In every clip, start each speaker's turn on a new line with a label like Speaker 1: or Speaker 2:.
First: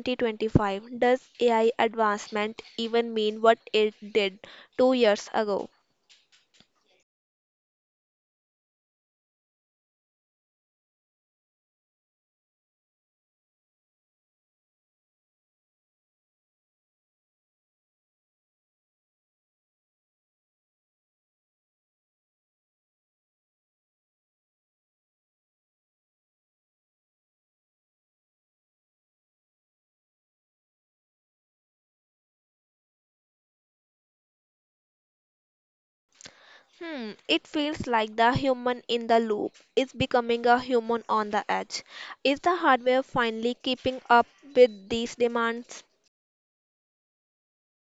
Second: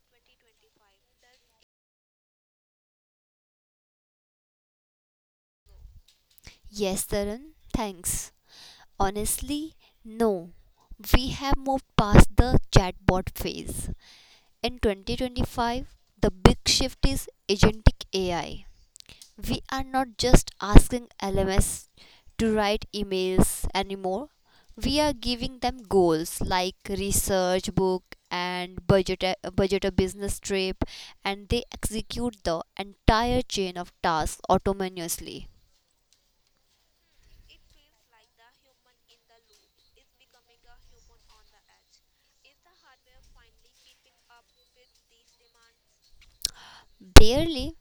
Speaker 1: 2025, does AI advancement even mean what it did 2 years ago?
Speaker 2: Past the chatbot phase. In 2025, the big shift is agentic AI. We are not just asking LMS to write emails anymore. We are giving them goals like research book and budget a business trip and they execute the entire chain of tasks autonomously.
Speaker 1: Hmm, it feels like the human in the loop is becoming a human on the edge. Is the hardware finally keeping up with these demands?
Speaker 2: Barely.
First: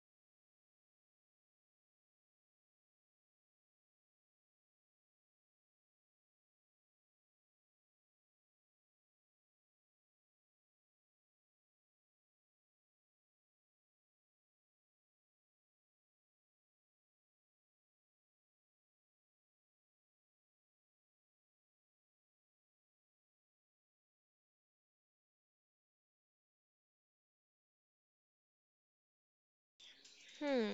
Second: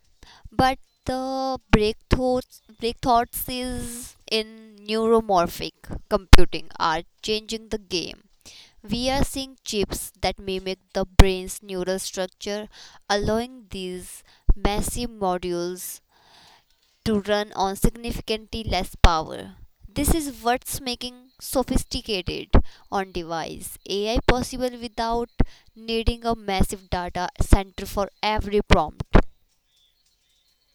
Speaker 2: But the breakthroughs is in neuromorphic computing are changing the game. We are seeing chips that mimic the brain's neural structure, allowing these massive modules to run on significantly less power. This is what's making sophisticated on device AI possible without needing a massive data center for every prompt.
Speaker 1: Hmm,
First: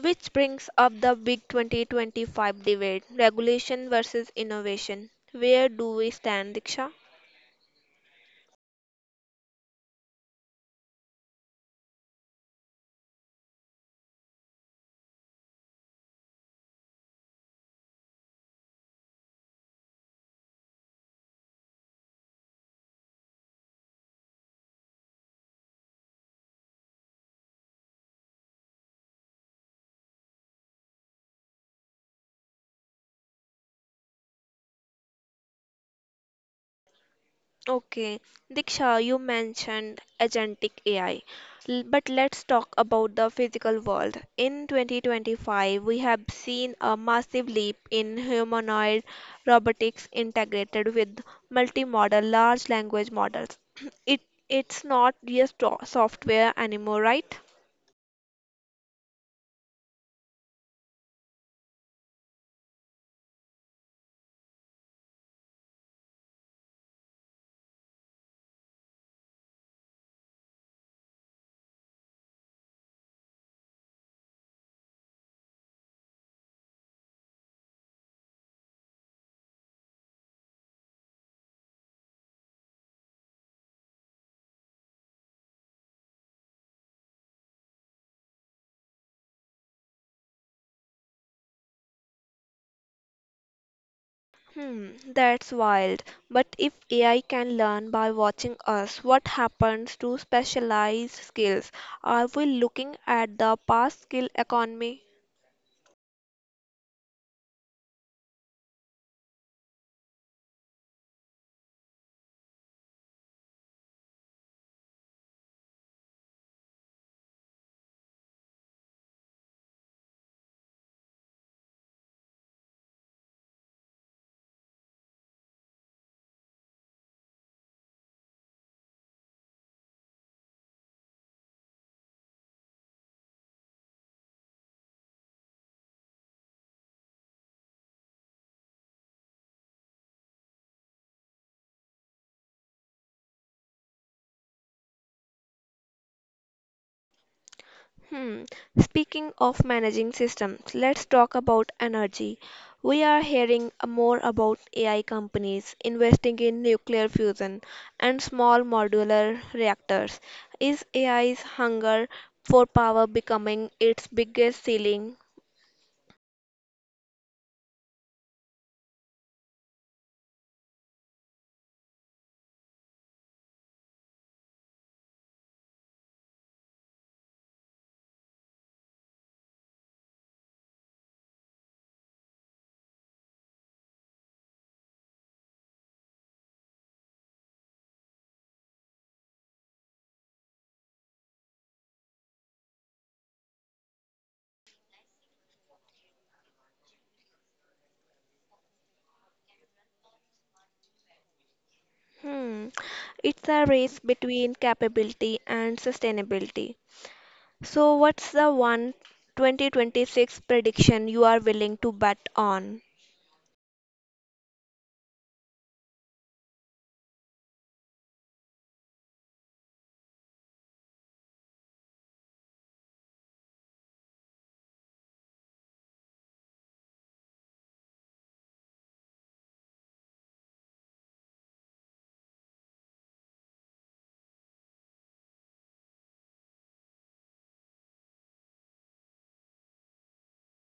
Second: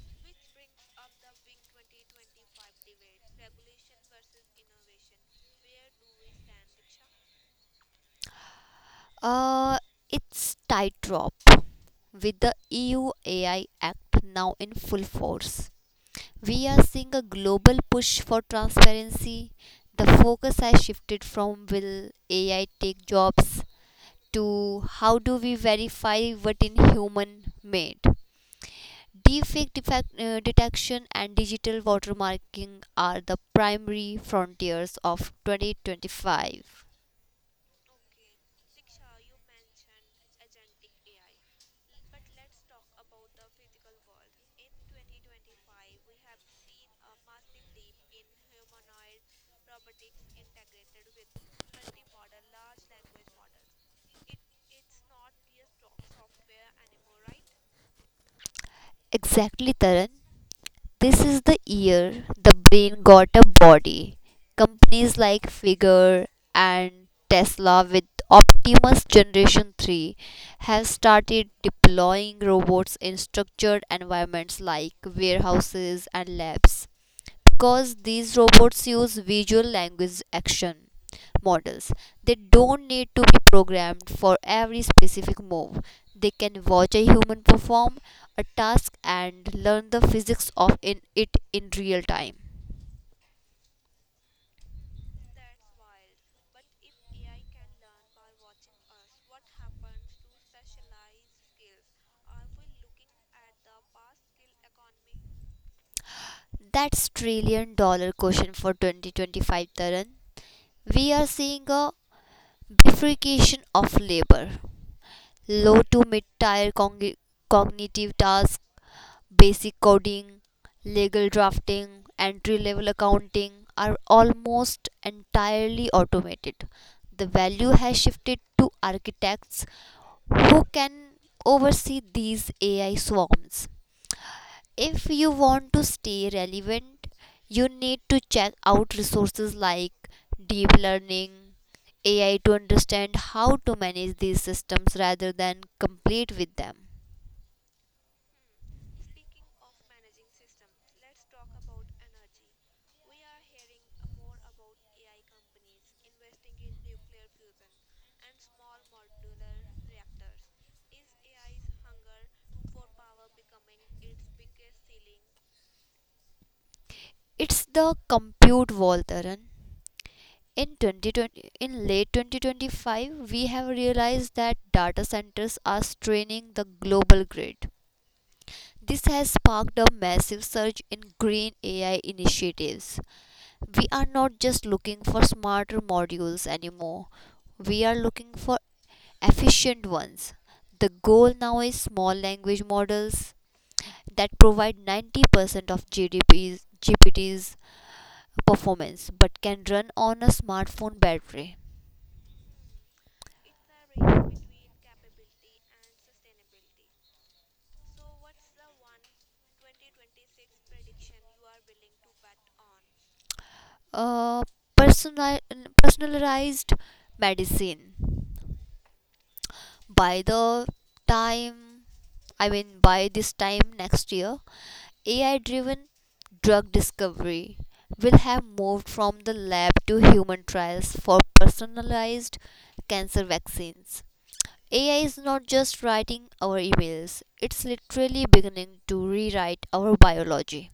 Speaker 1: which brings up the big 2025 debate, regulation versus innovation. Where do we stand, Diksha?
Speaker 2: Uh, it's tightrope. With the EU AI Act now in full force, we are seeing a global push for transparency. The focus has shifted from will AI take jobs to how do we verify what in human made. Deepfake detection and digital watermarking are the primary frontiers of 2025.
Speaker 1: Okay. Diksha, you mentioned agentic AI, but let's talk about the physical world. In 2025, we have seen a massive leap in humanoid robotics integrated with multimodal large language models. It it's not just software anymore, right?
Speaker 2: Exactly, Taran. This is the year the brain got a body. Companies like Figure and Tesla with Optimus Generation 3 have started deploying robots in structured environments like warehouses and labs because these robots use visual language action models. They don't need to be programmed for every specific move. They can watch a human perform a task and learn the physics of in it in real time.
Speaker 1: Hmm, that's wild. But if AI can learn by watching us, what happens to specialized skills? Are we looking at the past skill economy?
Speaker 2: That's trillion dollar question for 2025, Taran. We are seeing a bifurcation of labor. Low to mid tier cognitive tasks. Basic coding, legal drafting, entry level accounting are almost entirely automated. The value has shifted to architects who can oversee these AI swarms. If you want to stay relevant, you need to check out resources like deep learning, AI to understand how to manage these systems rather than compete with them.
Speaker 1: Hmm. Speaking of managing systems, let's talk about energy. We are hearing more about AI companies investing in nuclear fusion and small modular reactors. Is AI's hunger for power becoming its biggest ceiling?
Speaker 2: It's the compute wall, Taran. In 2020, in late 2025, we have realized that data centers are straining the global grid. This has sparked a massive surge in green AI initiatives. We are not just looking for smarter modules anymore, we are looking for efficient ones. The goal now is small language models that provide 90% of GDP's, GPT's performance but can run on a smartphone battery.
Speaker 1: Hmm. It's a race between capability and sustainability. So, what's the one 2026 prediction you are willing to bet on?
Speaker 2: uh, personal, Personalized medicine. By the time, I mean, by this time next year, AI driven drug discovery will have moved from the lab to human trials for personalized cancer vaccines. AI is not just writing our emails, it's literally beginning to rewrite our biology.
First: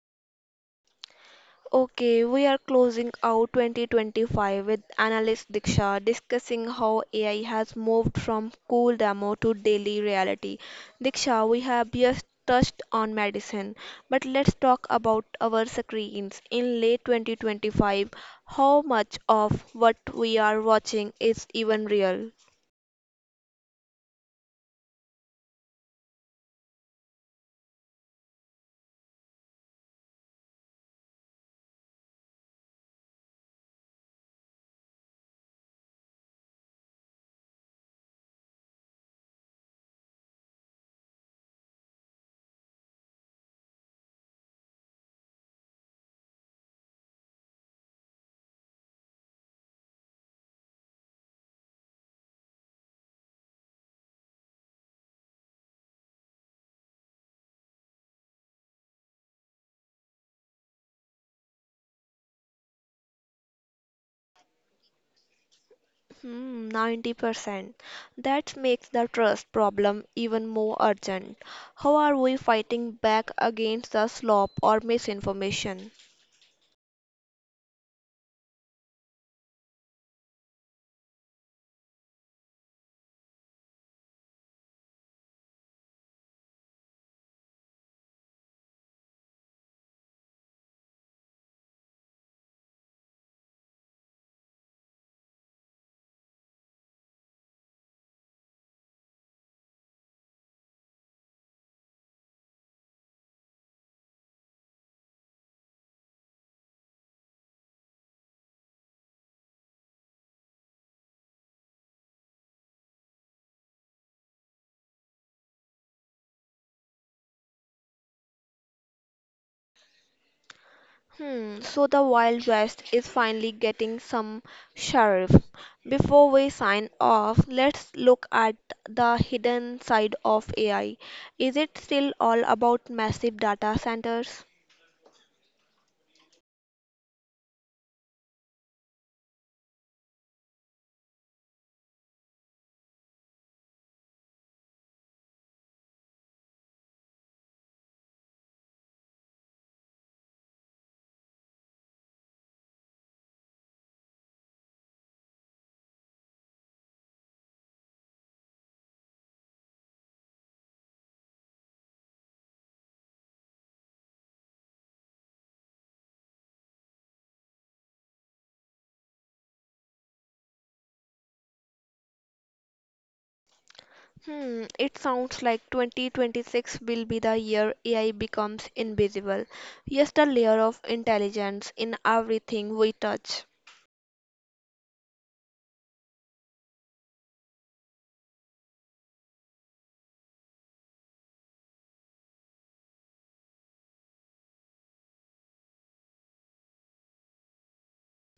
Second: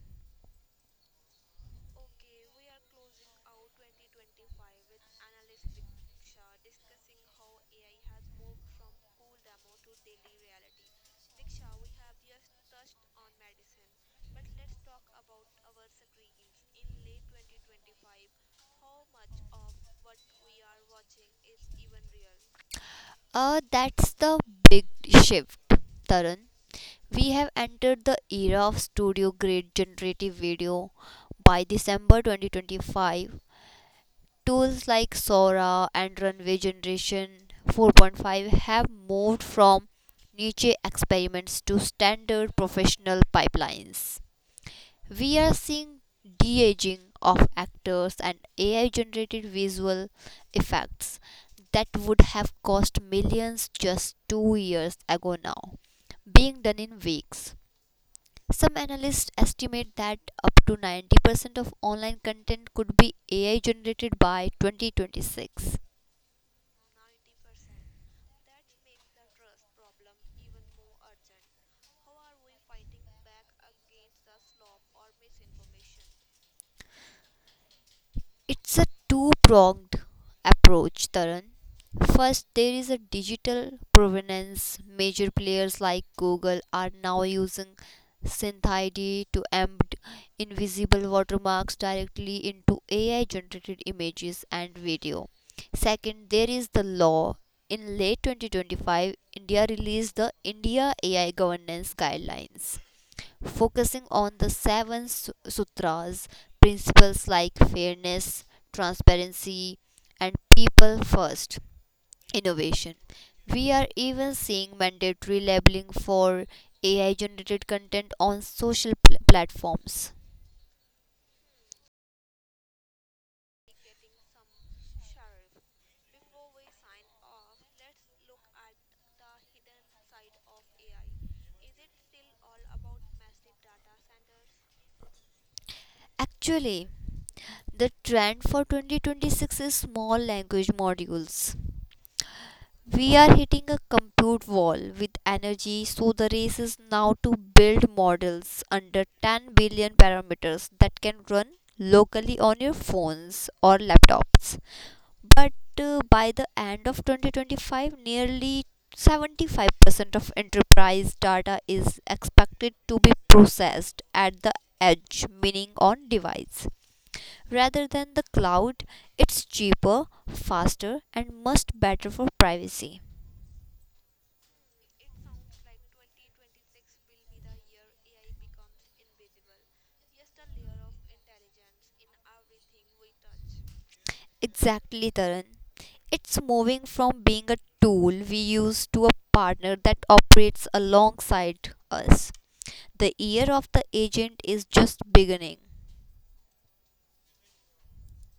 Speaker 1: Okay, we are closing out 2025 with analyst Diksha, discussing how AI has moved from cool demo to daily reality. Diksha, we have just touched on medicine, but let's talk about our screens. In late 2025, how much of what we are watching is even real?
Speaker 2: That's the big shift, Tarun. We have entered the era of studio grade generative video. By December 2025, tools like Sora and Runway Generation 4.5 have moved from niche experiments to standard professional pipelines. We are seeing de aging of actors and AI generated visual effects that would have cost millions just 2 years ago, now being done in weeks. Some analysts estimate that up to 90% of online content could be AI generated by 2026.
Speaker 1: Hmm, 90%. That makes the trust problem even more urgent. How are we fighting back against the slop or misinformation?
Speaker 2: It's a two pronged approach, Taran. First, there is a digital provenance. Major players like Google are now using SynthID to embed invisible watermarks directly into AI generated images and video. Second, there is the law. In late 2025, India released the India AI Governance Guidelines focusing on the seven sutras, principles like fairness, transparency, and people first innovation. We are even seeing mandatory labeling for AI generated content on social platforms.
Speaker 1: Hmm, so the Wild West is finally getting some sheriff. Before we sign off, let's look at the hidden side of AI. Is it still all about massive data centers?
Speaker 2: Actually, the trend for 2026 is small language modules. We are hitting a compute wall with energy, so the race is now to build models under 10 billion parameters that can run locally on your phones or laptops. But by the end of 2025, nearly 75% of enterprise data is expected to be processed at the edge, meaning on device, rather than the cloud. It's cheaper, faster, and much better for privacy.
Speaker 1: Hmm, it sounds like 2026 will be the year AI becomes invisible. Just a layer of intelligence in everything we touch.
Speaker 2: Exactly, Taran. It's moving from being a tool we use to a partner that operates alongside us. The year of the agent is just beginning.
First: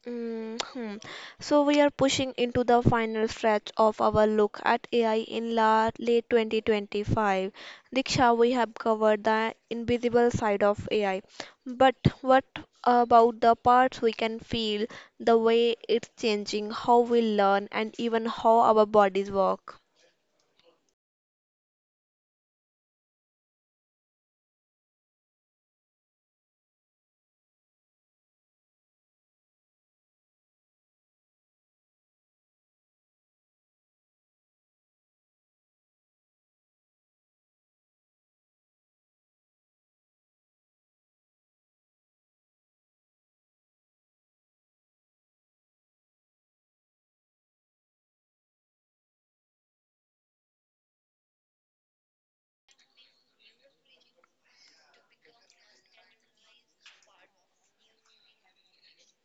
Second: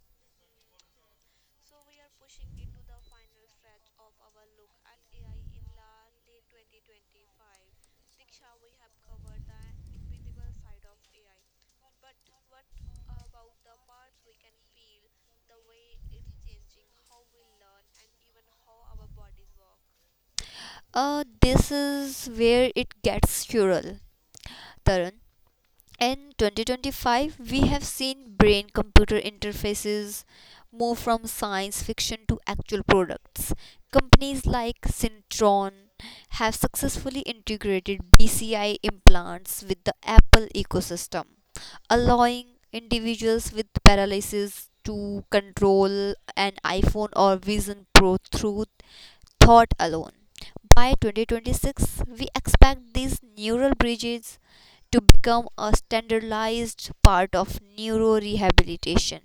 Speaker 1: Mm, hmm. So we are pushing into the final stretch of our look at AI in la late 2025. Diksha, we have covered the invisible side of AI, but what about the parts we can feel, the way it's changing, how we learn, and even how our bodies work?
Speaker 2: This is where it gets squirrel, Taran. In 2025, we have seen brain computer interfaces move from science fiction to actual products. Companies like Syntron have successfully integrated BCI implants with the Apple ecosystem, allowing individuals with paralysis to control an iPhone or Vision Pro through thought alone. By 2026, we expect these neural bridges to become a standardized part of neuro rehabilitation.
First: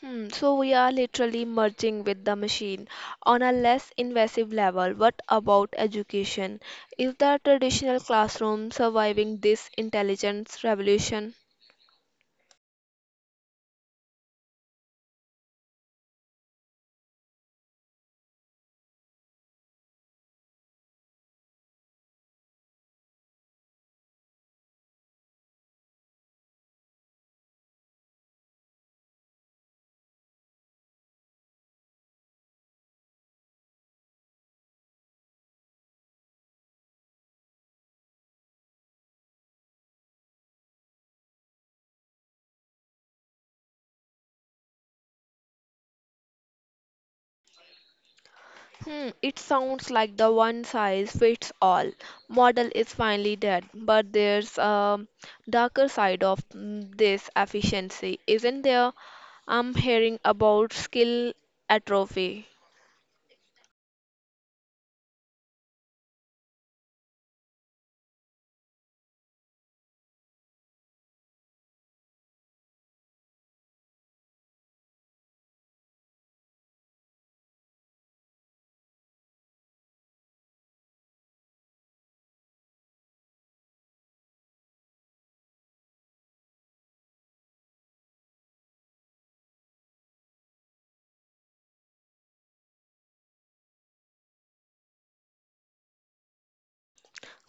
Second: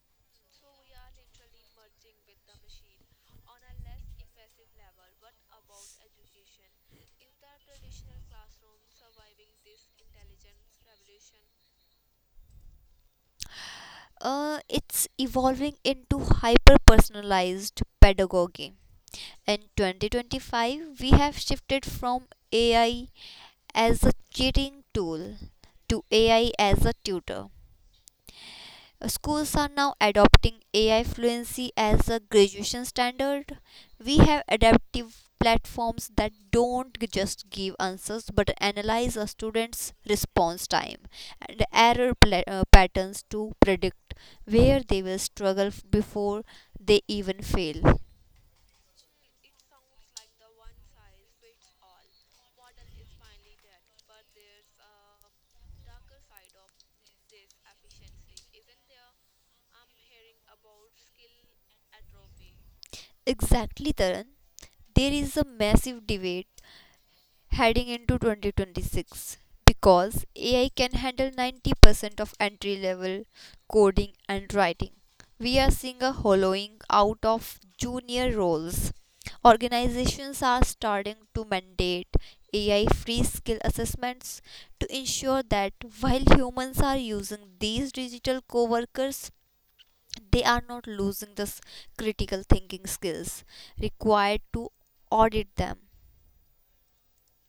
Speaker 1: Hmm, so we are literally merging with the machine on a less invasive level. What about education? Is the traditional classroom surviving this intelligence revolution?
Speaker 2: It's evolving into hyper personalized pedagogy. In 2025, we have shifted from AI as a cheating tool to AI as a tutor. Schools are now adopting AI fluency as a graduation standard. We have adaptive platforms that don't just give answers but analyze a student's response time and error patterns to predict where they will struggle before they even fail.
Speaker 1: Hmm, it sounds like the one size fits all model is finally dead, but there's a darker side of this efficiency, isn't there? I'm hearing about skill atrophy.
Speaker 2: Exactly, Taran. There is a massive debate heading into 2026 because AI can handle 90% of entry level coding and writing. We are seeing a hollowing out of junior roles. Organizations are starting to mandate AI free skill assessments to ensure that while humans are using these digital coworkers, they are not losing the critical thinking skills required to audit them.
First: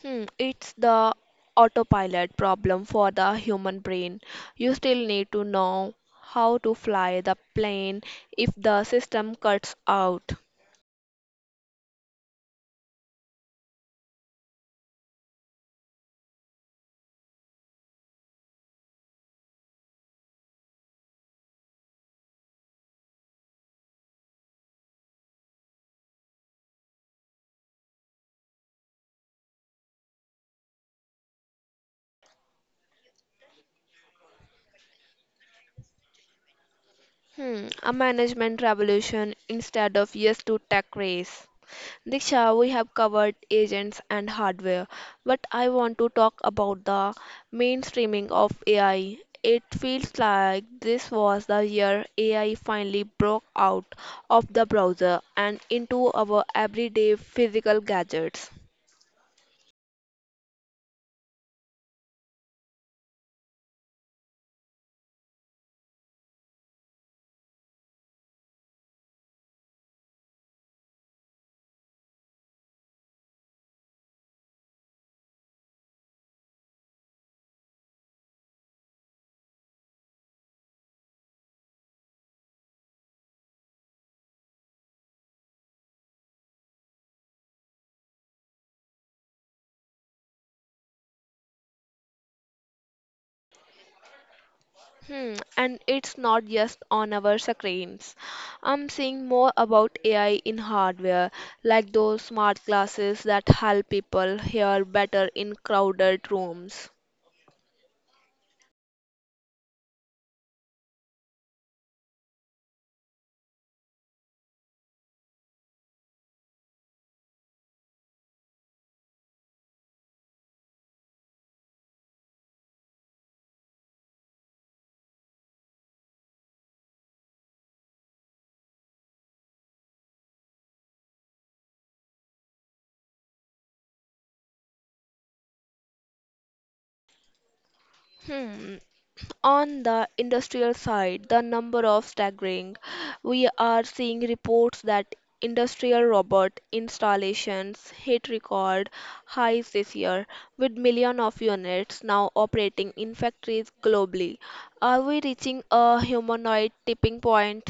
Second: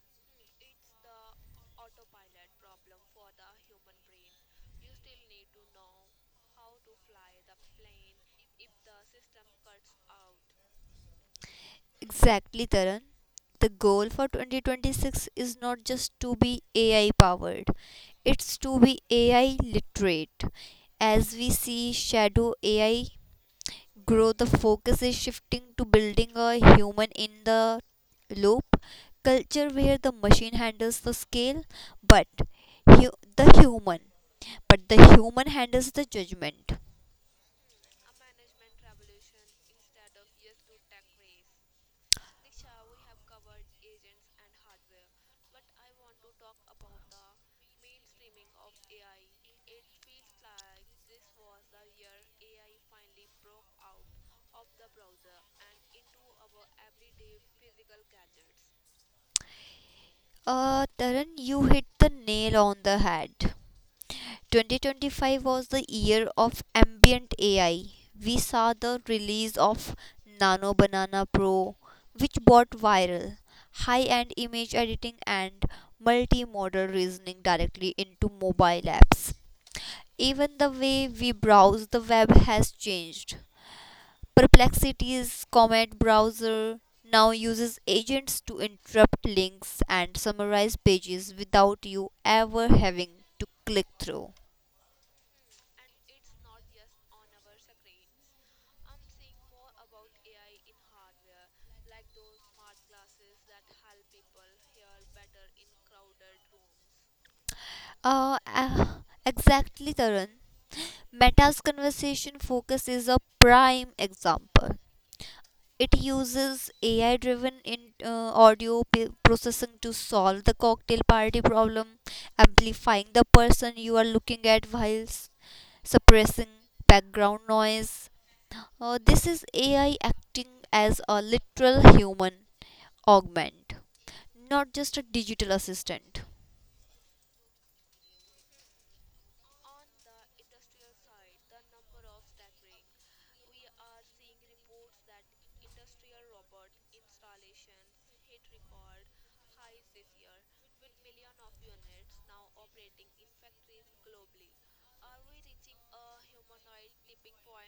Speaker 1: Hmm, it's the autopilot problem for the human brain. You still need to know how to fly the plane if the system cuts out.
Speaker 2: Exactly, Taran. The goal for 2026 is not just to be AI powered, it's to be AI literate. As we see shadow AI grow, the focus is shifting to building a human in the loop culture where the machine handles the scale, but hu- the human, but the human handles the judgment.
Speaker 1: Hmm, a management revolution instead of yes to tech race. Diksha, we have covered agents and hardware, but I want to talk about the mainstreaming of AI. It feels like this was the year AI finally broke out of the browser and into our everyday physical gadgets.
Speaker 2: Taran, you hit the nail on the head. 2025 was the year of ambient AI. We saw the release of Nano Banana Pro, which brought viral, high end image editing, and multimodal reasoning directly into mobile apps. Even the way we browse the web has changed. Perplexity's Comet browser now uses agents to interrupt links and summarize pages without you ever having to click through.
Speaker 1: Hmm, and it's not just on our screens. I'm seeing more about AI in hardware, like those smart glasses that help people hear better in crowded rooms.
Speaker 2: Uh, uh, exactly, Tarun. Meta's conversation focus is a prime example. It uses AI driven audio processing to solve the cocktail party problem, amplifying the person you are looking at whilst suppressing background noise. This is AI acting as a literal human augment, not just a digital assistant.
Speaker 1: Hmm, on the industrial side, the number of staggering. We are seeing reports that industrial robot installations hit record highs this year, with millions of units now operating in factories globally. Are we reaching a humanoid tipping point?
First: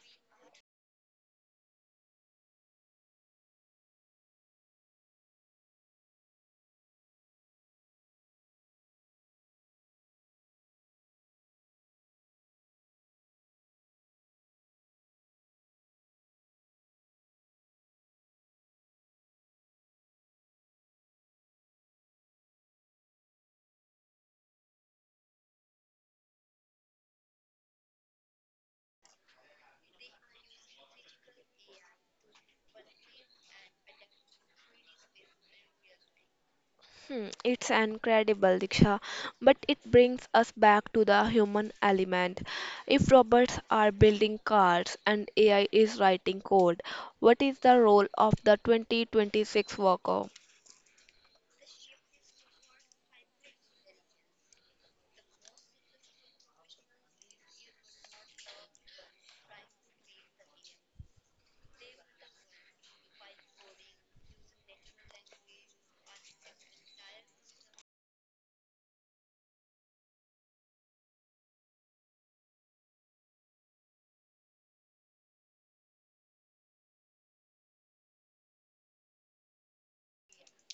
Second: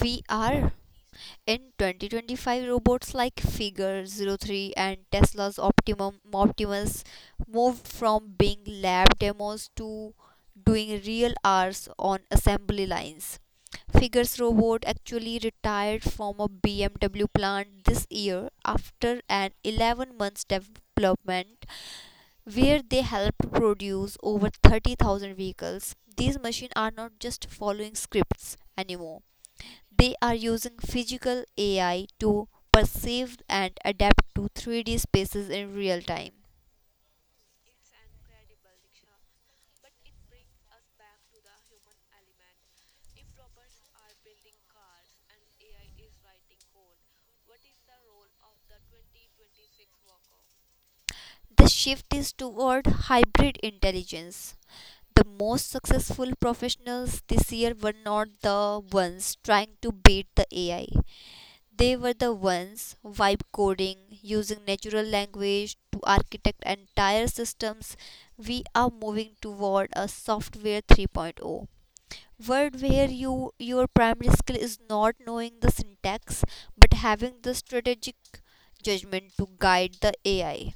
Speaker 2: We are. In 2025, robots like Figure zero 03 and Tesla's Optimum Optimus moved from being lab demos to doing real hours on assembly lines. Figure's robot actually retired from a BMW plant this year after an 11 months development where they helped produce over 30,000 vehicles. These machines are not just following scripts anymore. They are using physical AI to perceive and adapt to 3D spaces in real time.
Speaker 1: Hmm, it's incredible, Diksha, but it brings us back to the human element. If robots are building cars and AI is writing code, what is the role of the 2026 worker?
Speaker 2: The shift is toward hybrid intelligence. The most successful professionals this year were not the ones trying to beat the AI. They were the ones vibe coding, using natural language to architect entire systems. We are moving toward a software 3.0 word where your primary skill is not knowing the syntax but having the strategic judgment to guide the AI.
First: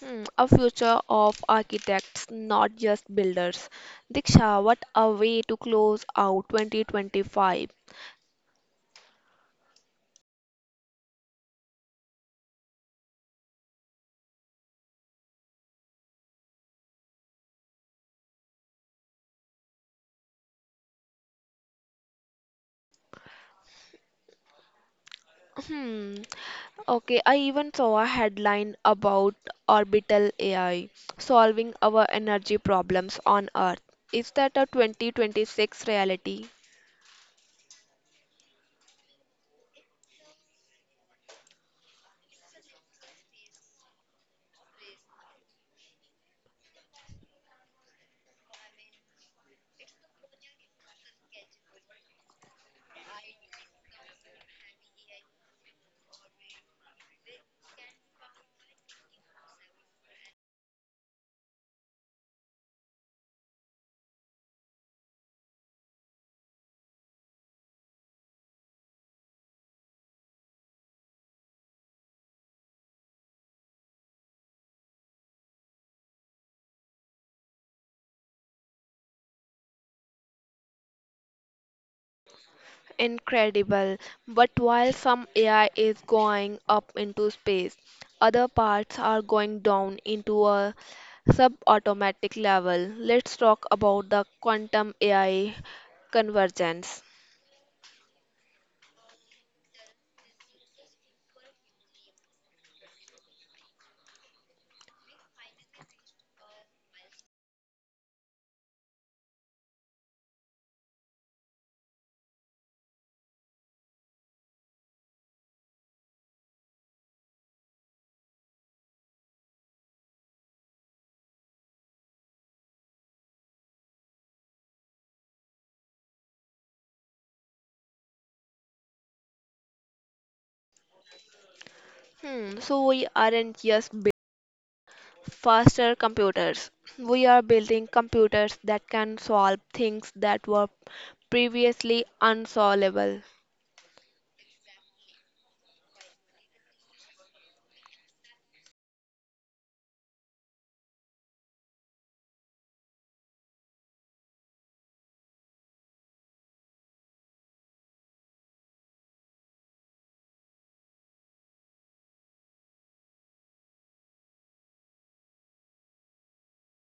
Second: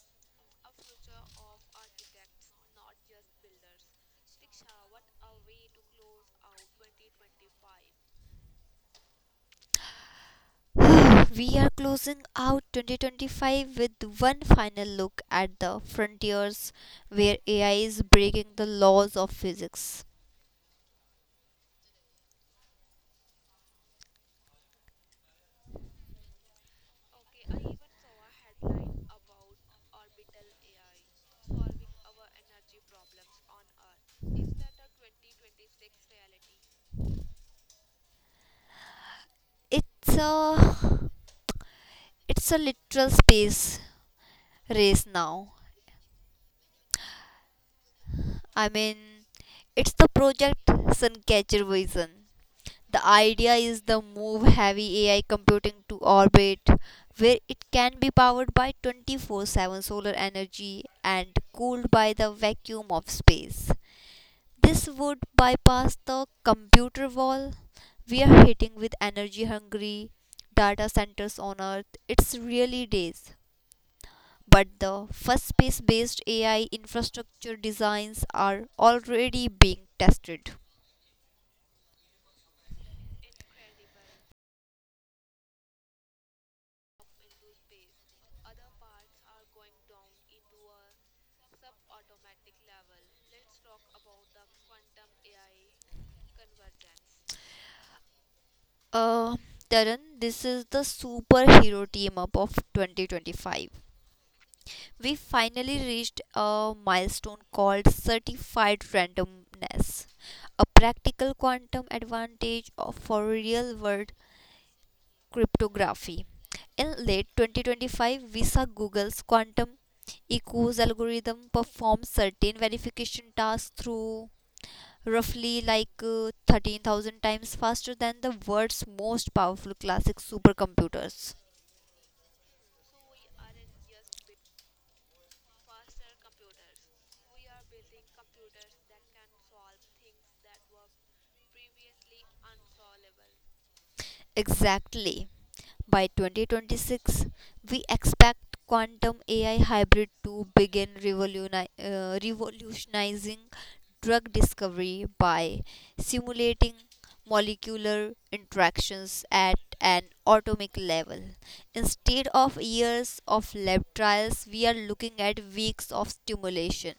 Speaker 1: Hmm, a future of architects, not just builders. Diksha, what a way to close out 2025.
Speaker 2: We are closing out 2025 with one final look at the frontiers where AI is breaking the laws of physics.
Speaker 1: Hmm. Okay, I even saw a headline about orbital AI solving our energy problems on Earth. Is that a 2026 reality?
Speaker 2: It's a it's a literal space race now. I mean, it's the project Suncatcher version. The idea is the move heavy AI computing to orbit where it can be powered by 24/7 solar energy and cooled by the vacuum of space. This would bypass the computer wall we are hitting with energy hungry data centers on earth. It's really days. But the first space based AI infrastructure designs are already being tested.
Speaker 1: Incredible. But while some AI is going up into space, other parts are going down into a subatomic level. Let's talk about the quantum AI convergence.
Speaker 2: Uh, Taran, this is the superhero team up of 2025. We finally reached a milestone called certified randomness, a practical quantum advantage for real world cryptography. In late 2025, we saw Google's quantum EQ's algorithm perform certain verification tasks through roughly like 13,000 times faster than the world's most powerful classic supercomputers.
Speaker 1: Hmm, so we aren't just faster computers. We are building computers that can solve things that were previously unsolvable.
Speaker 2: Exactly. By 2026, we expect quantum AI hybrid to begin revolutionizing drug discovery by simulating molecular interactions at an atomic level. Instead of years of lab trials, we are looking at weeks of stimulation.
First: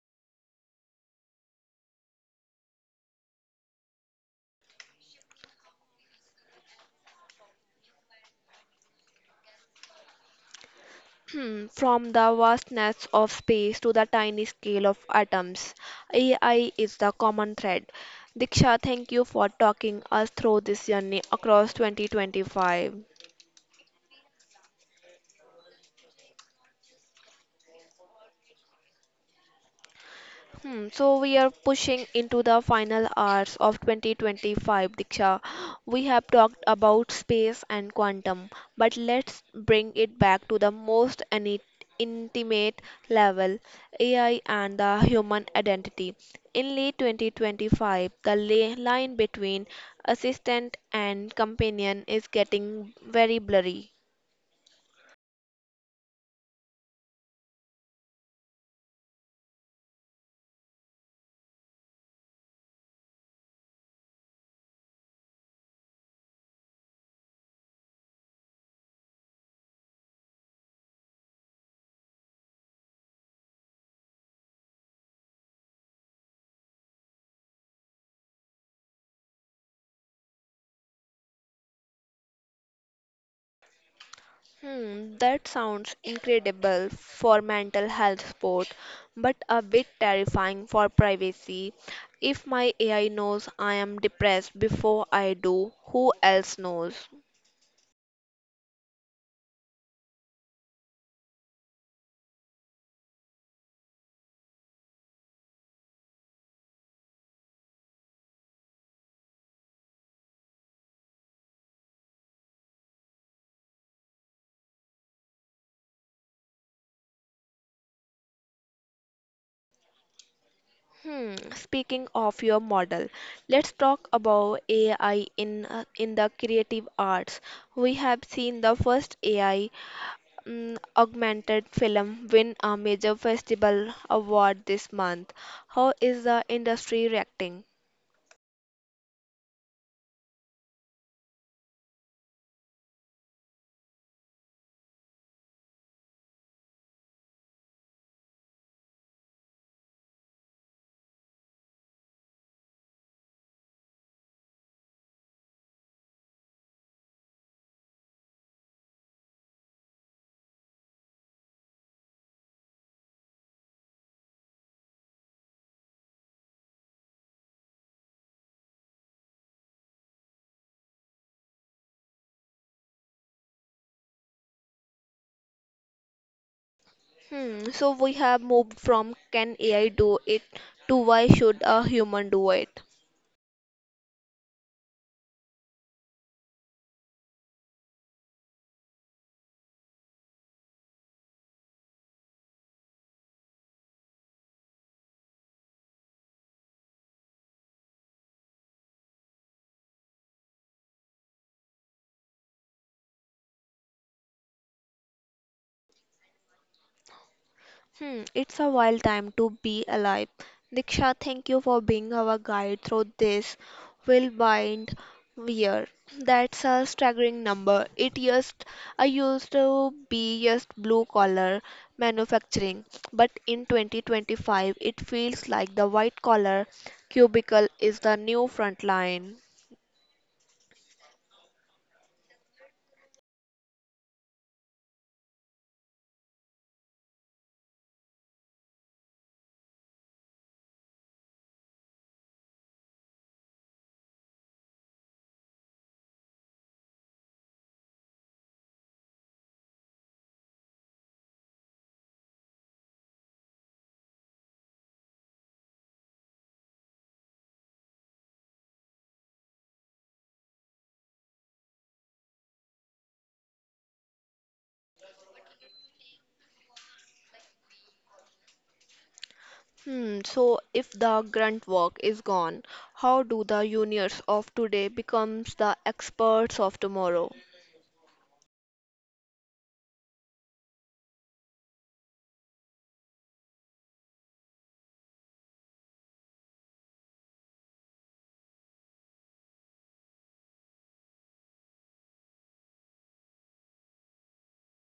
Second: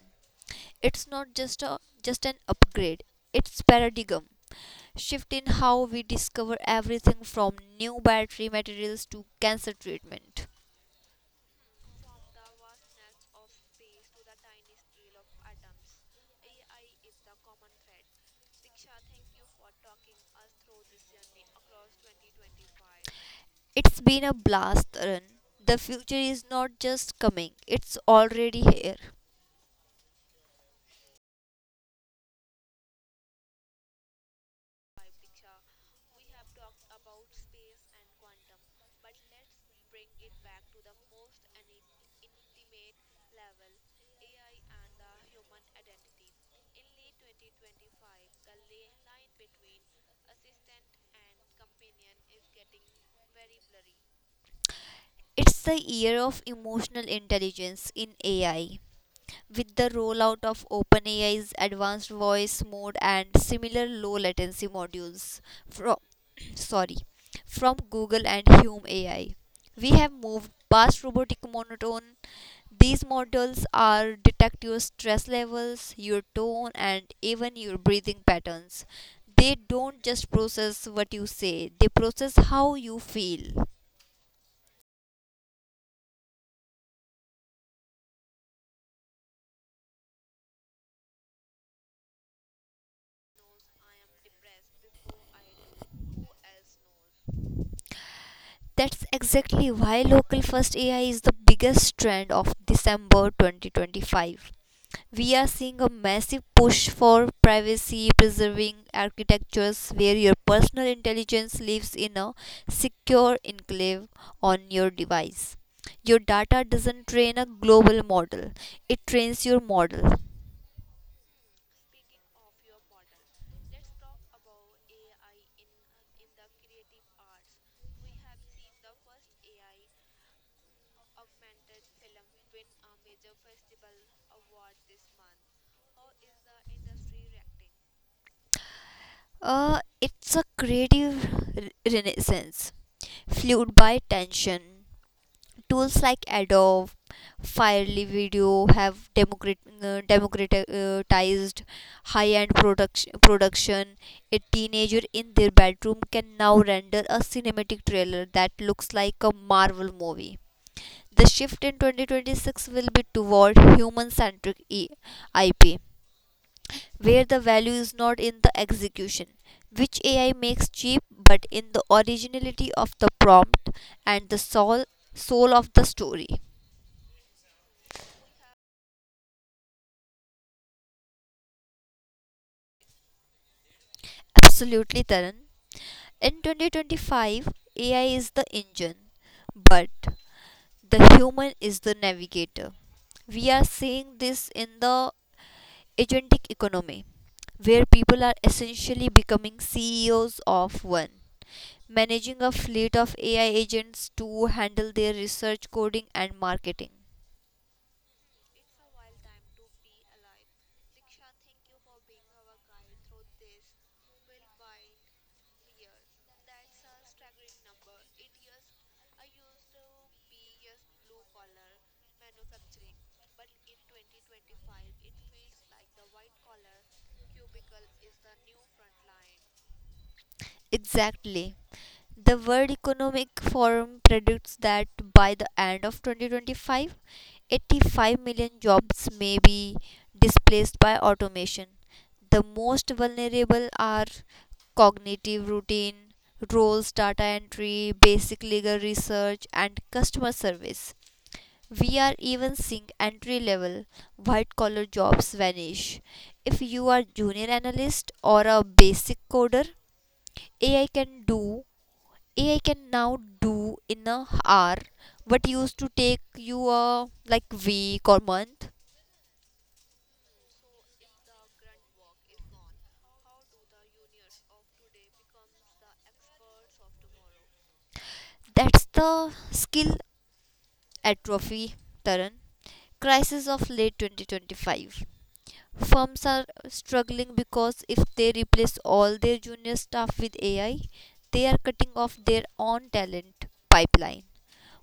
Speaker 2: It's not just an upgrade. It's paradigm shift in how we discover everything from new battery materials to cancer treatment.
Speaker 1: From the vastness of space to the tiny scale of atoms, AI is the common thread. Diksha, thank you for talking us through this journey across 2025.
Speaker 2: It's been a blast run. The future is not just coming, it's already here.
Speaker 1: Hmm, so we are pushing into the final hours of 2025, Diksha. We have talked about space and quantum, but let's bring it back to the most intimate level, AI and the human identity. In late 2025, the line between assistant and companion is getting very blurry.
Speaker 2: It's the year of emotional intelligence in AI. With the rollout of OpenAI's advanced voice mode and similar low latency modules from sorry from Google and Hume AI, we have moved past robotic monotone. These models are detect your stress levels, your tone, and even your breathing patterns. They don't just process what you say, they process how you feel.
Speaker 1: Hmm, that sounds incredible for mental health support, but a bit terrifying for privacy. If my AI knows I am depressed before I do, who else knows?
Speaker 2: That's exactly why local first AI is the biggest trend of December 2025. We are seeing a massive push for privacy preserving architectures where your personal intelligence lives in a secure enclave on your device. Your data doesn't train a global model, it trains your model.
Speaker 1: Hmm, speaking of your model, let's talk about AI in the creative arts. We have seen the first AI augmented film win a major festival award this month. How is the industry reacting?
Speaker 2: It's a creative renaissance fueled by tension tools like Adobe Firely Video have democratized high-end production. A teenager in their bedroom can now render a cinematic trailer that looks like a Marvel movie. The shift in 2026 will be toward human-centric IP, where the value is not in the execution, which AI makes cheap, but in the originality of the prompt and the soul of the story.
Speaker 1: Hmm, so we have moved from can AI do it to why should a human do it?
Speaker 2: Absolutely, Taran. In 2025, AI is the engine, but the human is the navigator. We are seeing this in the agentic economy, where people are essentially becoming CEOs of one, managing a fleet of AI agents to handle their research, coding, and marketing.
Speaker 1: Hmm, it's a wild time to be alive. Diksha, thank you for being our guide through this whirlwind year. That's a staggering number. It used I used to be just blue collar manufacturing, but in 2025 it feels like the white collar cubicle is the new front line.
Speaker 2: Exactly. The World Economic Forum predicts that by the end of 2025, 85 million jobs may be displaced by automation. The most vulnerable are cognitive routine roles, data entry, basic legal research, and customer service. We are even seeing entry level white collar jobs vanish. If you are junior analyst or a basic coder, AI can do AI can now do in a hour what used to take you a like week or month.
Speaker 1: Hmm, so if the grunt work is gone, how do the juniors of today becomes the experts of tomorrow?
Speaker 2: That's the skill atrophy, Taran. Crisis of late 2025. Firms are struggling because if they replace all their junior staff with AI, they are cutting off their own talent pipeline.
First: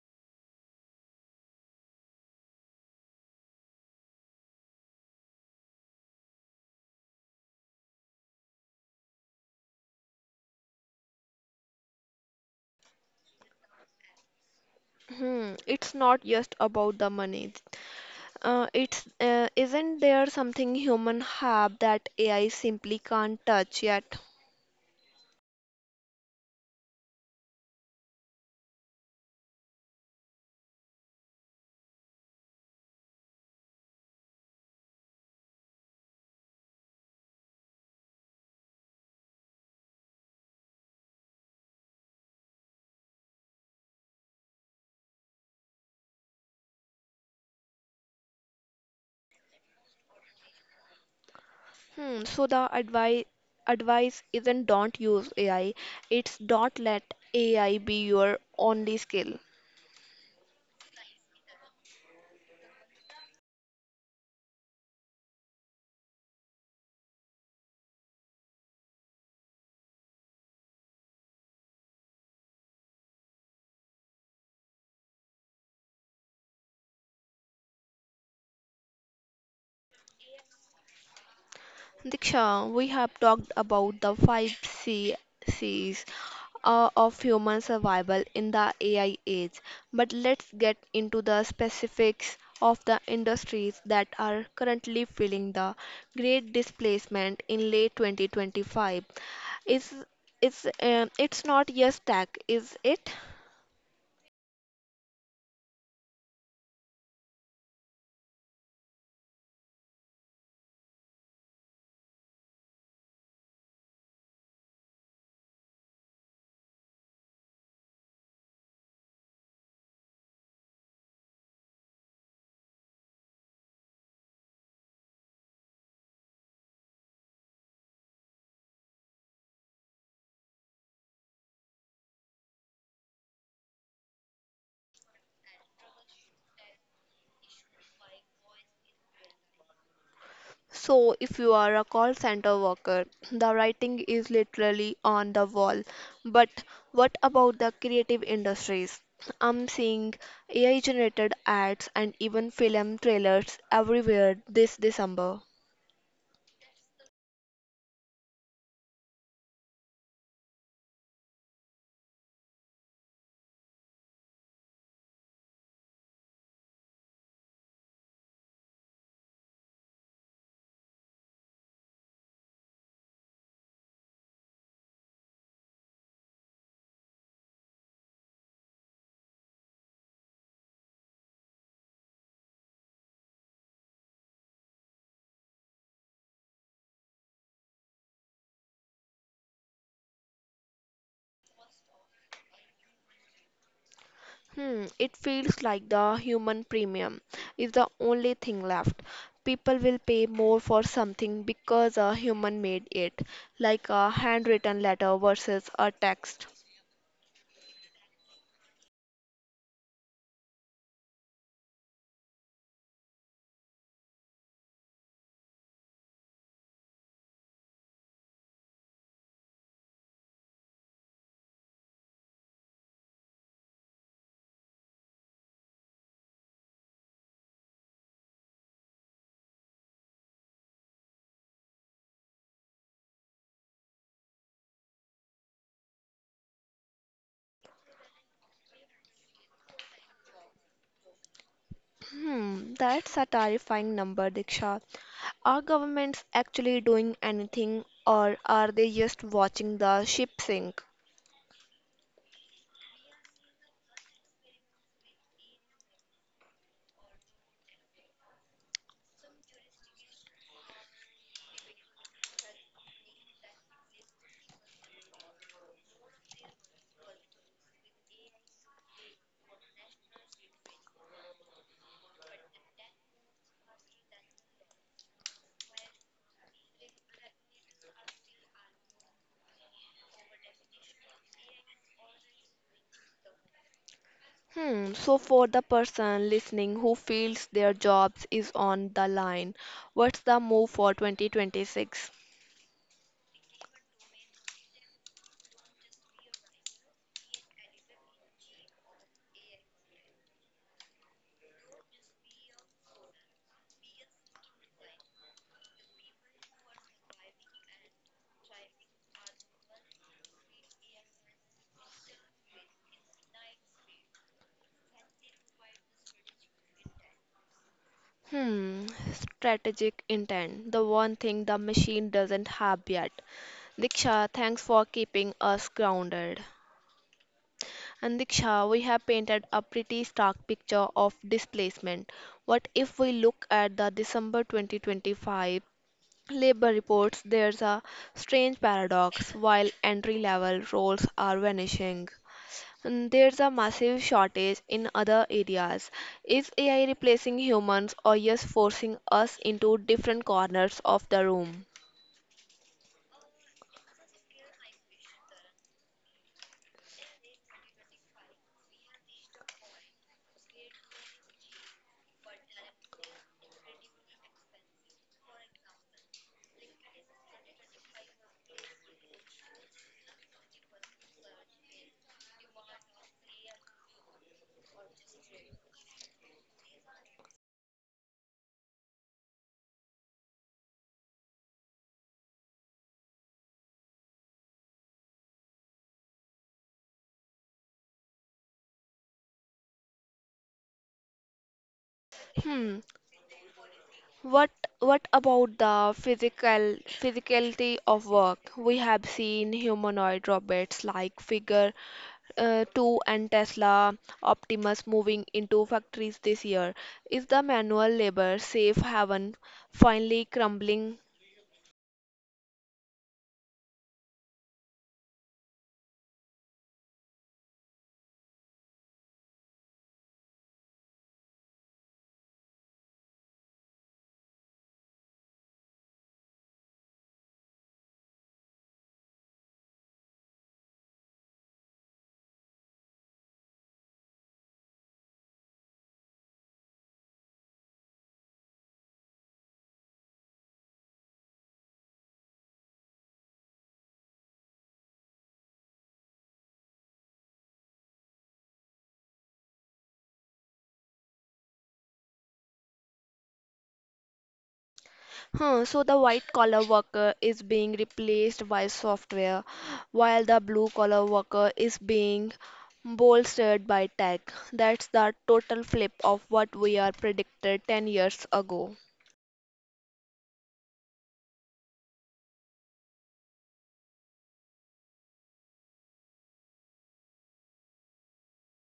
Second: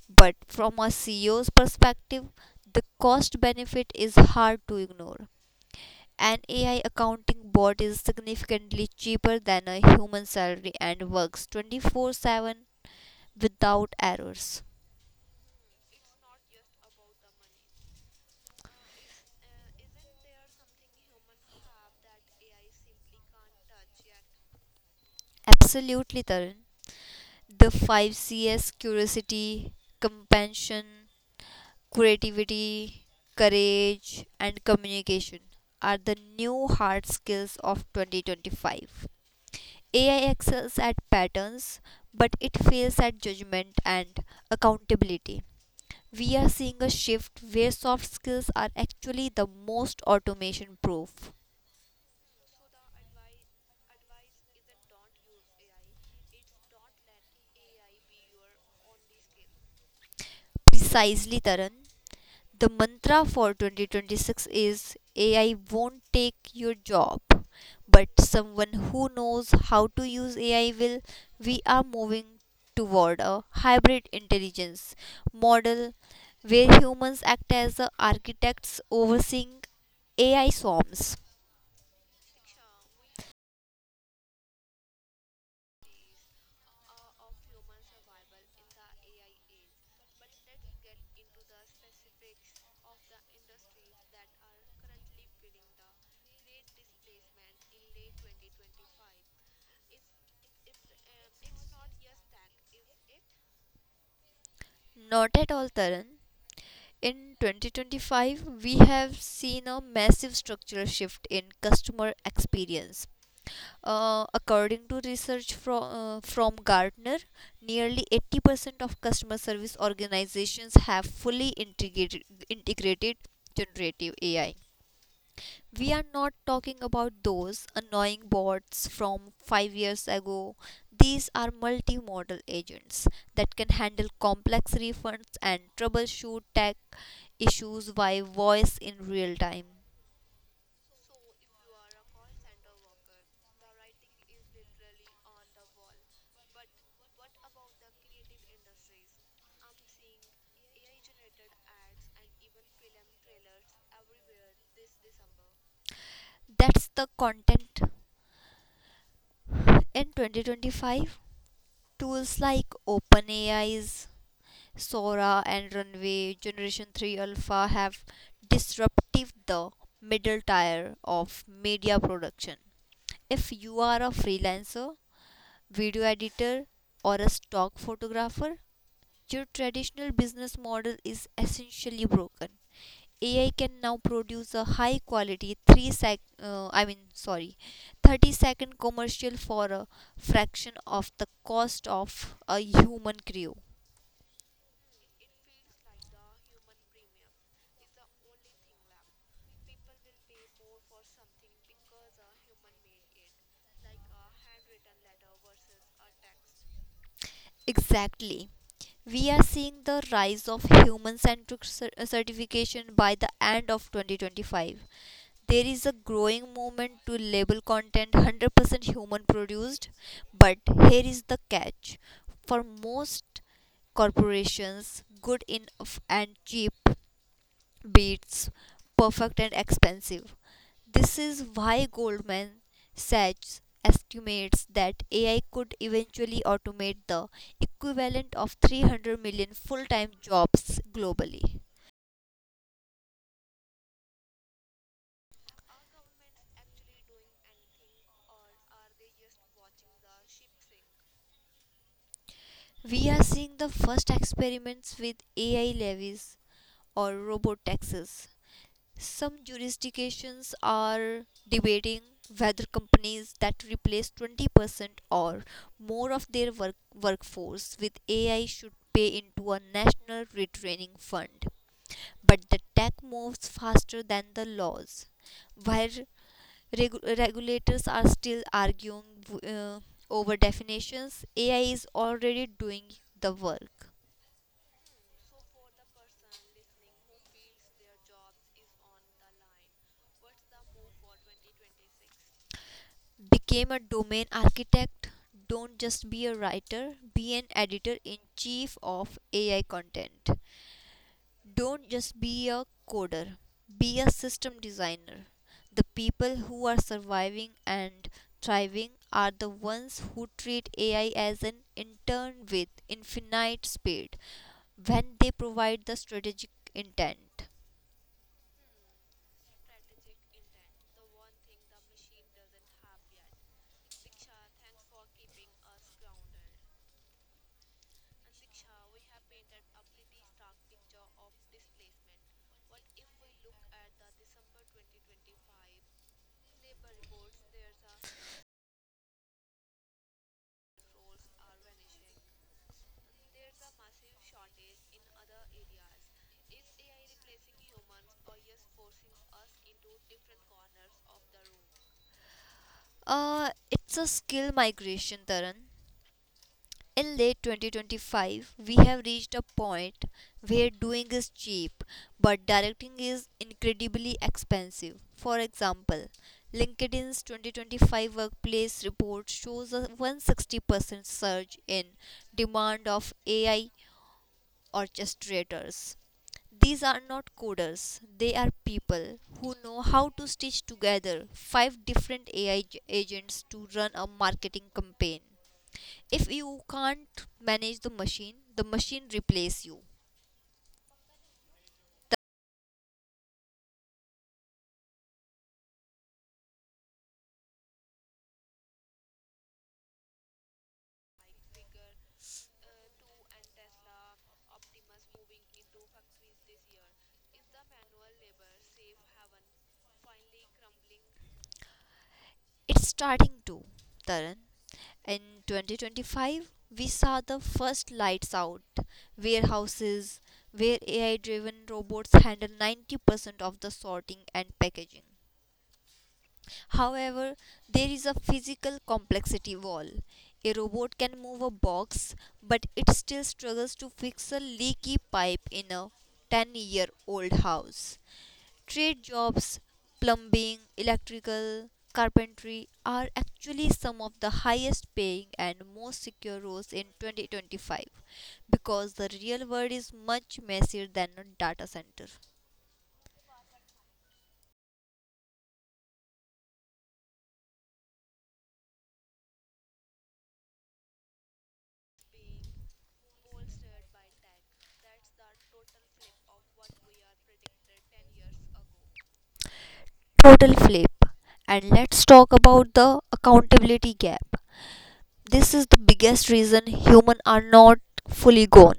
Speaker 2: But from a CEO's perspective, the cost benefit is hard to ignore. An AI accounting bot is significantly cheaper than a human salary and works 24/7 without errors.
Speaker 1: Hmm, it's not just about the money. It's isn't there something human have that AI simply can't touch yet?
Speaker 2: Absolutely, Tarun. The 5 C's, curiosity, compassion, creativity, courage, and communication, are the new hard skills of 2025. AI excels at patterns, but it fails at judgment and accountability. We are seeing a shift where soft skills are actually the most automation proof.
Speaker 1: Hmm, so the advice isn't, don't use AI. It's, don't let AI be your only skill.
Speaker 2: Precisely, Taran. The mantra for 2026 is AI won't take your job, but someone who knows how to use AI will. We are moving toward a hybrid intelligence model where humans act as the architects overseeing AI swarms.
Speaker 1: Diksha, we have talked about the five C's, of human survival in the AI age, but let's get into the specifics of the industries that are currently feeling the great displacement in late 2025. Is it's not just tech, is it?
Speaker 2: Not at all, Taran. In 2025, we have seen a massive structural shift in customer experience. According to research from Gartner, nearly 80% of customer service organizations have fully integrated generative AI. We are not talking about those annoying bots from 5 years ago. These are multimodal agents that can handle complex refunds and troubleshoot tech issues via voice in real time.
Speaker 1: So, if you are a call center worker, the writing is literally on the wall. But what about the creative industries? I'm seeing AI generated ads and even film trailers everywhere this December.
Speaker 2: That's the content in 2025. Tools like OpenAI's Sora and Runway Generation 3 Alpha have disrupted the middle tier of media production. If you are a freelancer, video editor, or a stock photographer, your traditional business model is essentially broken. AI can now produce a high quality 3 sec uh, I mean sorry 30-second commercial for a fraction of the cost of a human crew.
Speaker 1: Hmm, it feels like the human premium is the only thing left. People will pay more for something because a human made it, like a handwritten letter versus a text.
Speaker 2: Exactly. We are seeing the rise of human centric certification by the end of 2025. There is a growing movement to label content 100% human produced, but here is the catch. For most corporations, good enough and cheap beats perfect and expensive. This is why Goldman Sachs estimates that AI could eventually automate the equivalent of 300 million full time jobs globally.
Speaker 1: Hmm, that's a terrifying number, Diksha. Are governments actually doing anything, or are they just watching the ship sink?
Speaker 2: We are seeing the first experiments with AI levies or robot taxes. Some jurisdictions are debating whether companies that replace 20% or more of their workforce with AI should pay into a national retraining fund. But the tech moves faster than the laws, while regulators are still arguing uh, over definitions. AI is already doing the work.
Speaker 1: Hmm, so for the person listening who feels their jobs is on the line, what's the move for 2026?
Speaker 2: Became a domain architect. Don't just be a writer, be an editor in chief of AI content. Don't just be a coder, be a system designer. The people who are surviving and thriving are the ones who treat AI as an intern with infinite speed when they provide the strategic intent.
Speaker 1: Hmm, strategic intent, the one thing the machine doesn't have yet. Diksha, thanks for keeping us grounded. And Diksha, we have painted a pretty stark picture of displacement. What if we look at the December 2025 labor reports? There's a strange paradox. While entry level roles are vanishing, and there's a massive shortage in other areas. Is AI replacing humans or just forcing us into different corners of the room?
Speaker 2: It's a skill migration, Taran. In late 2025, we have reached a point where doing is cheap, but directing is incredibly expensive. For example, LinkedIn's 2025 workplace report shows a 160% surge in demand of AI orchestrators. These are not coders, they are people who know how to stitch together five different AI agents to run a marketing campaign. If you can't manage the machine replace you.
Speaker 1: Hmm, What what about the physicality of work? We have seen humanoid robots like Figure 2 and Tesla Optimus moving into factories this year. Is the manual labor safe haven finally crumbling?
Speaker 2: It's starting to, Taran. In 2025, we saw the first lights out warehouses where AI driven robots handle 90% of the sorting and packaging. However, there is a physical complexity wall. A robot can move a box, but it still struggles to fix a leaky pipe in a 10-year-old house. Trade jobs, plumbing, electrical, carpentry are actually some of the highest paying and most secure roles in 2025 because the real world is much messier than a data center.
Speaker 1: Huh, so the white collar worker is being replaced by software, while the blue collar worker is being bolstered by tech. That's the total flip of what we are predicted 10 years ago.
Speaker 2: Total flip. And let's talk about the accountability gap. This is the biggest reason humans are not fully gone.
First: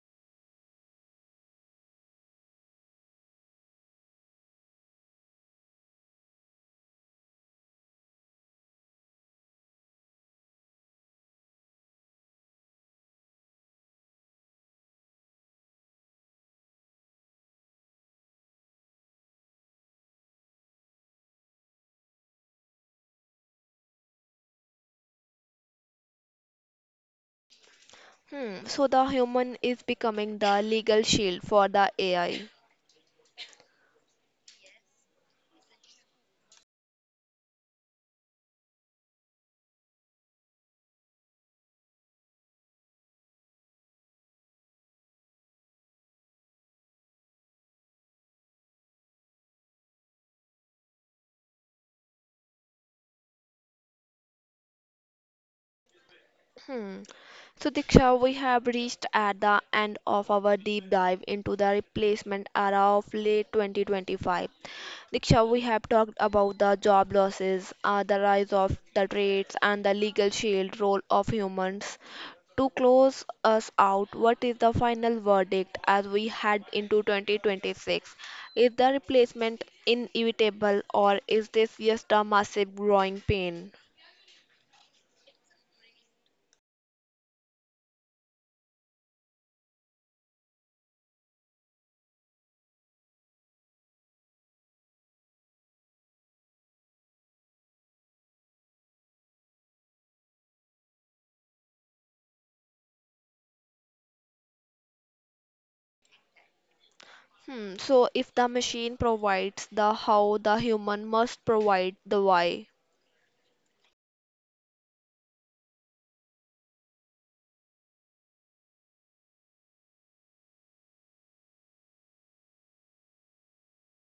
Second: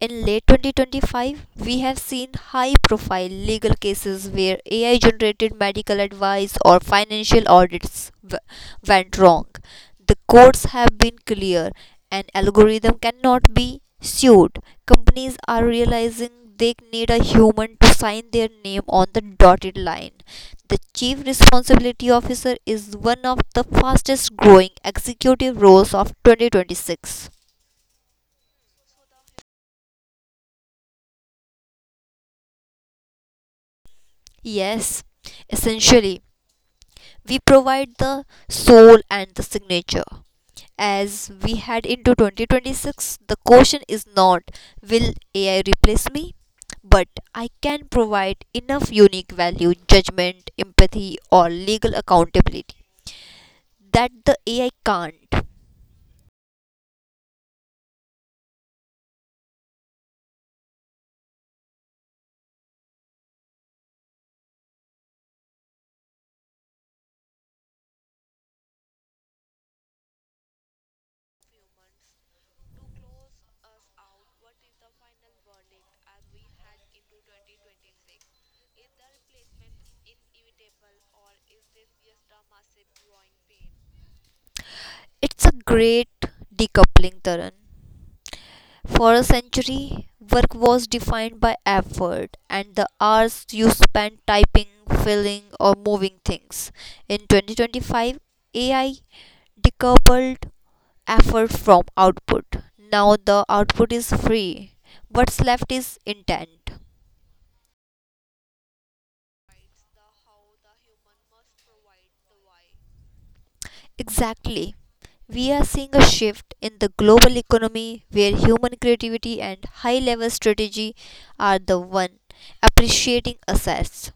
Speaker 2: In late 2025, we have seen high profile legal cases where AI generated medical advice or financial audits went wrong. The courts have been clear. An algorithm cannot be sued. Companies are realizing they need a human to sign their name on the dotted line. The chief responsibility officer is one of the fastest growing executive roles of 2026.
Speaker 1: Hmm, so the human is becoming the legal shield for the AI.
Speaker 2: Yes, essentially. We provide the soul and the signature. As we head into 2026, the question is not will AI replace me, but I can provide enough unique value, judgment, empathy, or legal accountability that the AI can't.
Speaker 1: Hmm. So, Diksha, we have reached at the end of our deep dive into the replacement era of late 2025. Diksha, we have talked about the job losses, the rise of the trades, and the legal shield role of humans. To close us out, what is the final verdict as we head into 2026? Is the replacement inevitable, or is this just a massive growing pain?
Speaker 2: It's a great decoupling, Taran. For a century, work was defined by effort and the hours you spent typing, filling, or moving things. In 2025, AI decoupled effort from output. Now the output is free, what's left is intent.
Speaker 1: Hmm, so, if the machine provides the how, the human must provide the why.
Speaker 2: Exactly. We are seeing a shift in the global economy where human creativity and high level strategy are the one appreciating assets.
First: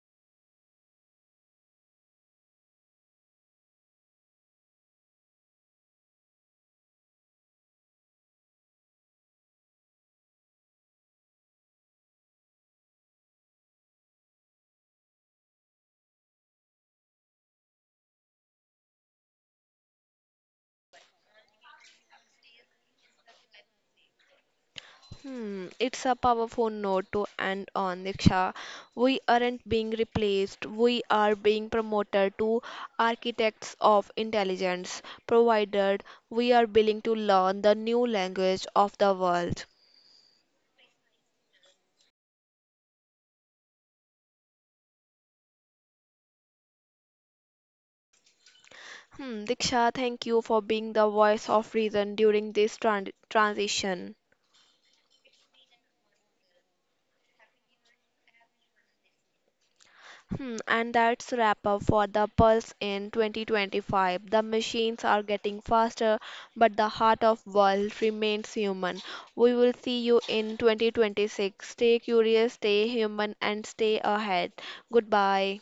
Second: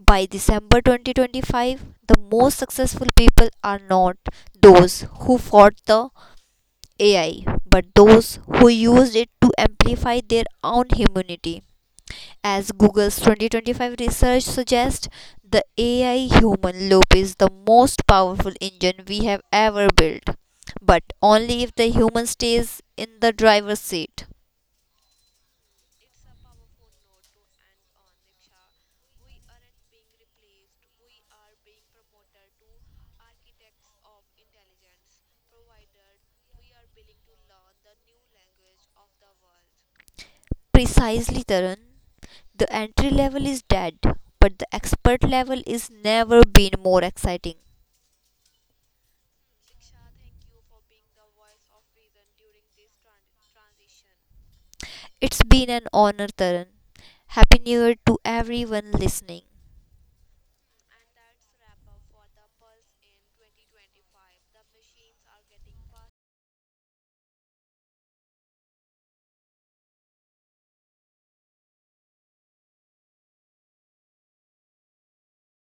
Speaker 2: By December 2025, the most successful people are not those who fought the AI, but those who used it to amplify their own humanity. As Google's 2025 research suggests, the AI human loop is the most powerful engine we have ever built, but only if the human stays in the driver's seat.
Speaker 1: Hmm, it's a powerful note to end on, Diksha. We aren't being replaced, we are being promoted to architects of intelligence, provided we are willing to learn the new language of the world.
Speaker 2: Precisely, Tarun. The entry level is dead, but the expert level is never been more exciting.
Speaker 1: Hmm, Diksha, thank you for being the voice of reason during this transition.
Speaker 2: It's been an honor, Taran. Happy New Year to everyone listening.
Speaker 1: Hmm, and that's wrap up for the Pulse in 2025. The machines are getting faster, but the heart of world remains human. We will see you in 2026. Stay curious, stay human, and stay ahead. Goodbye.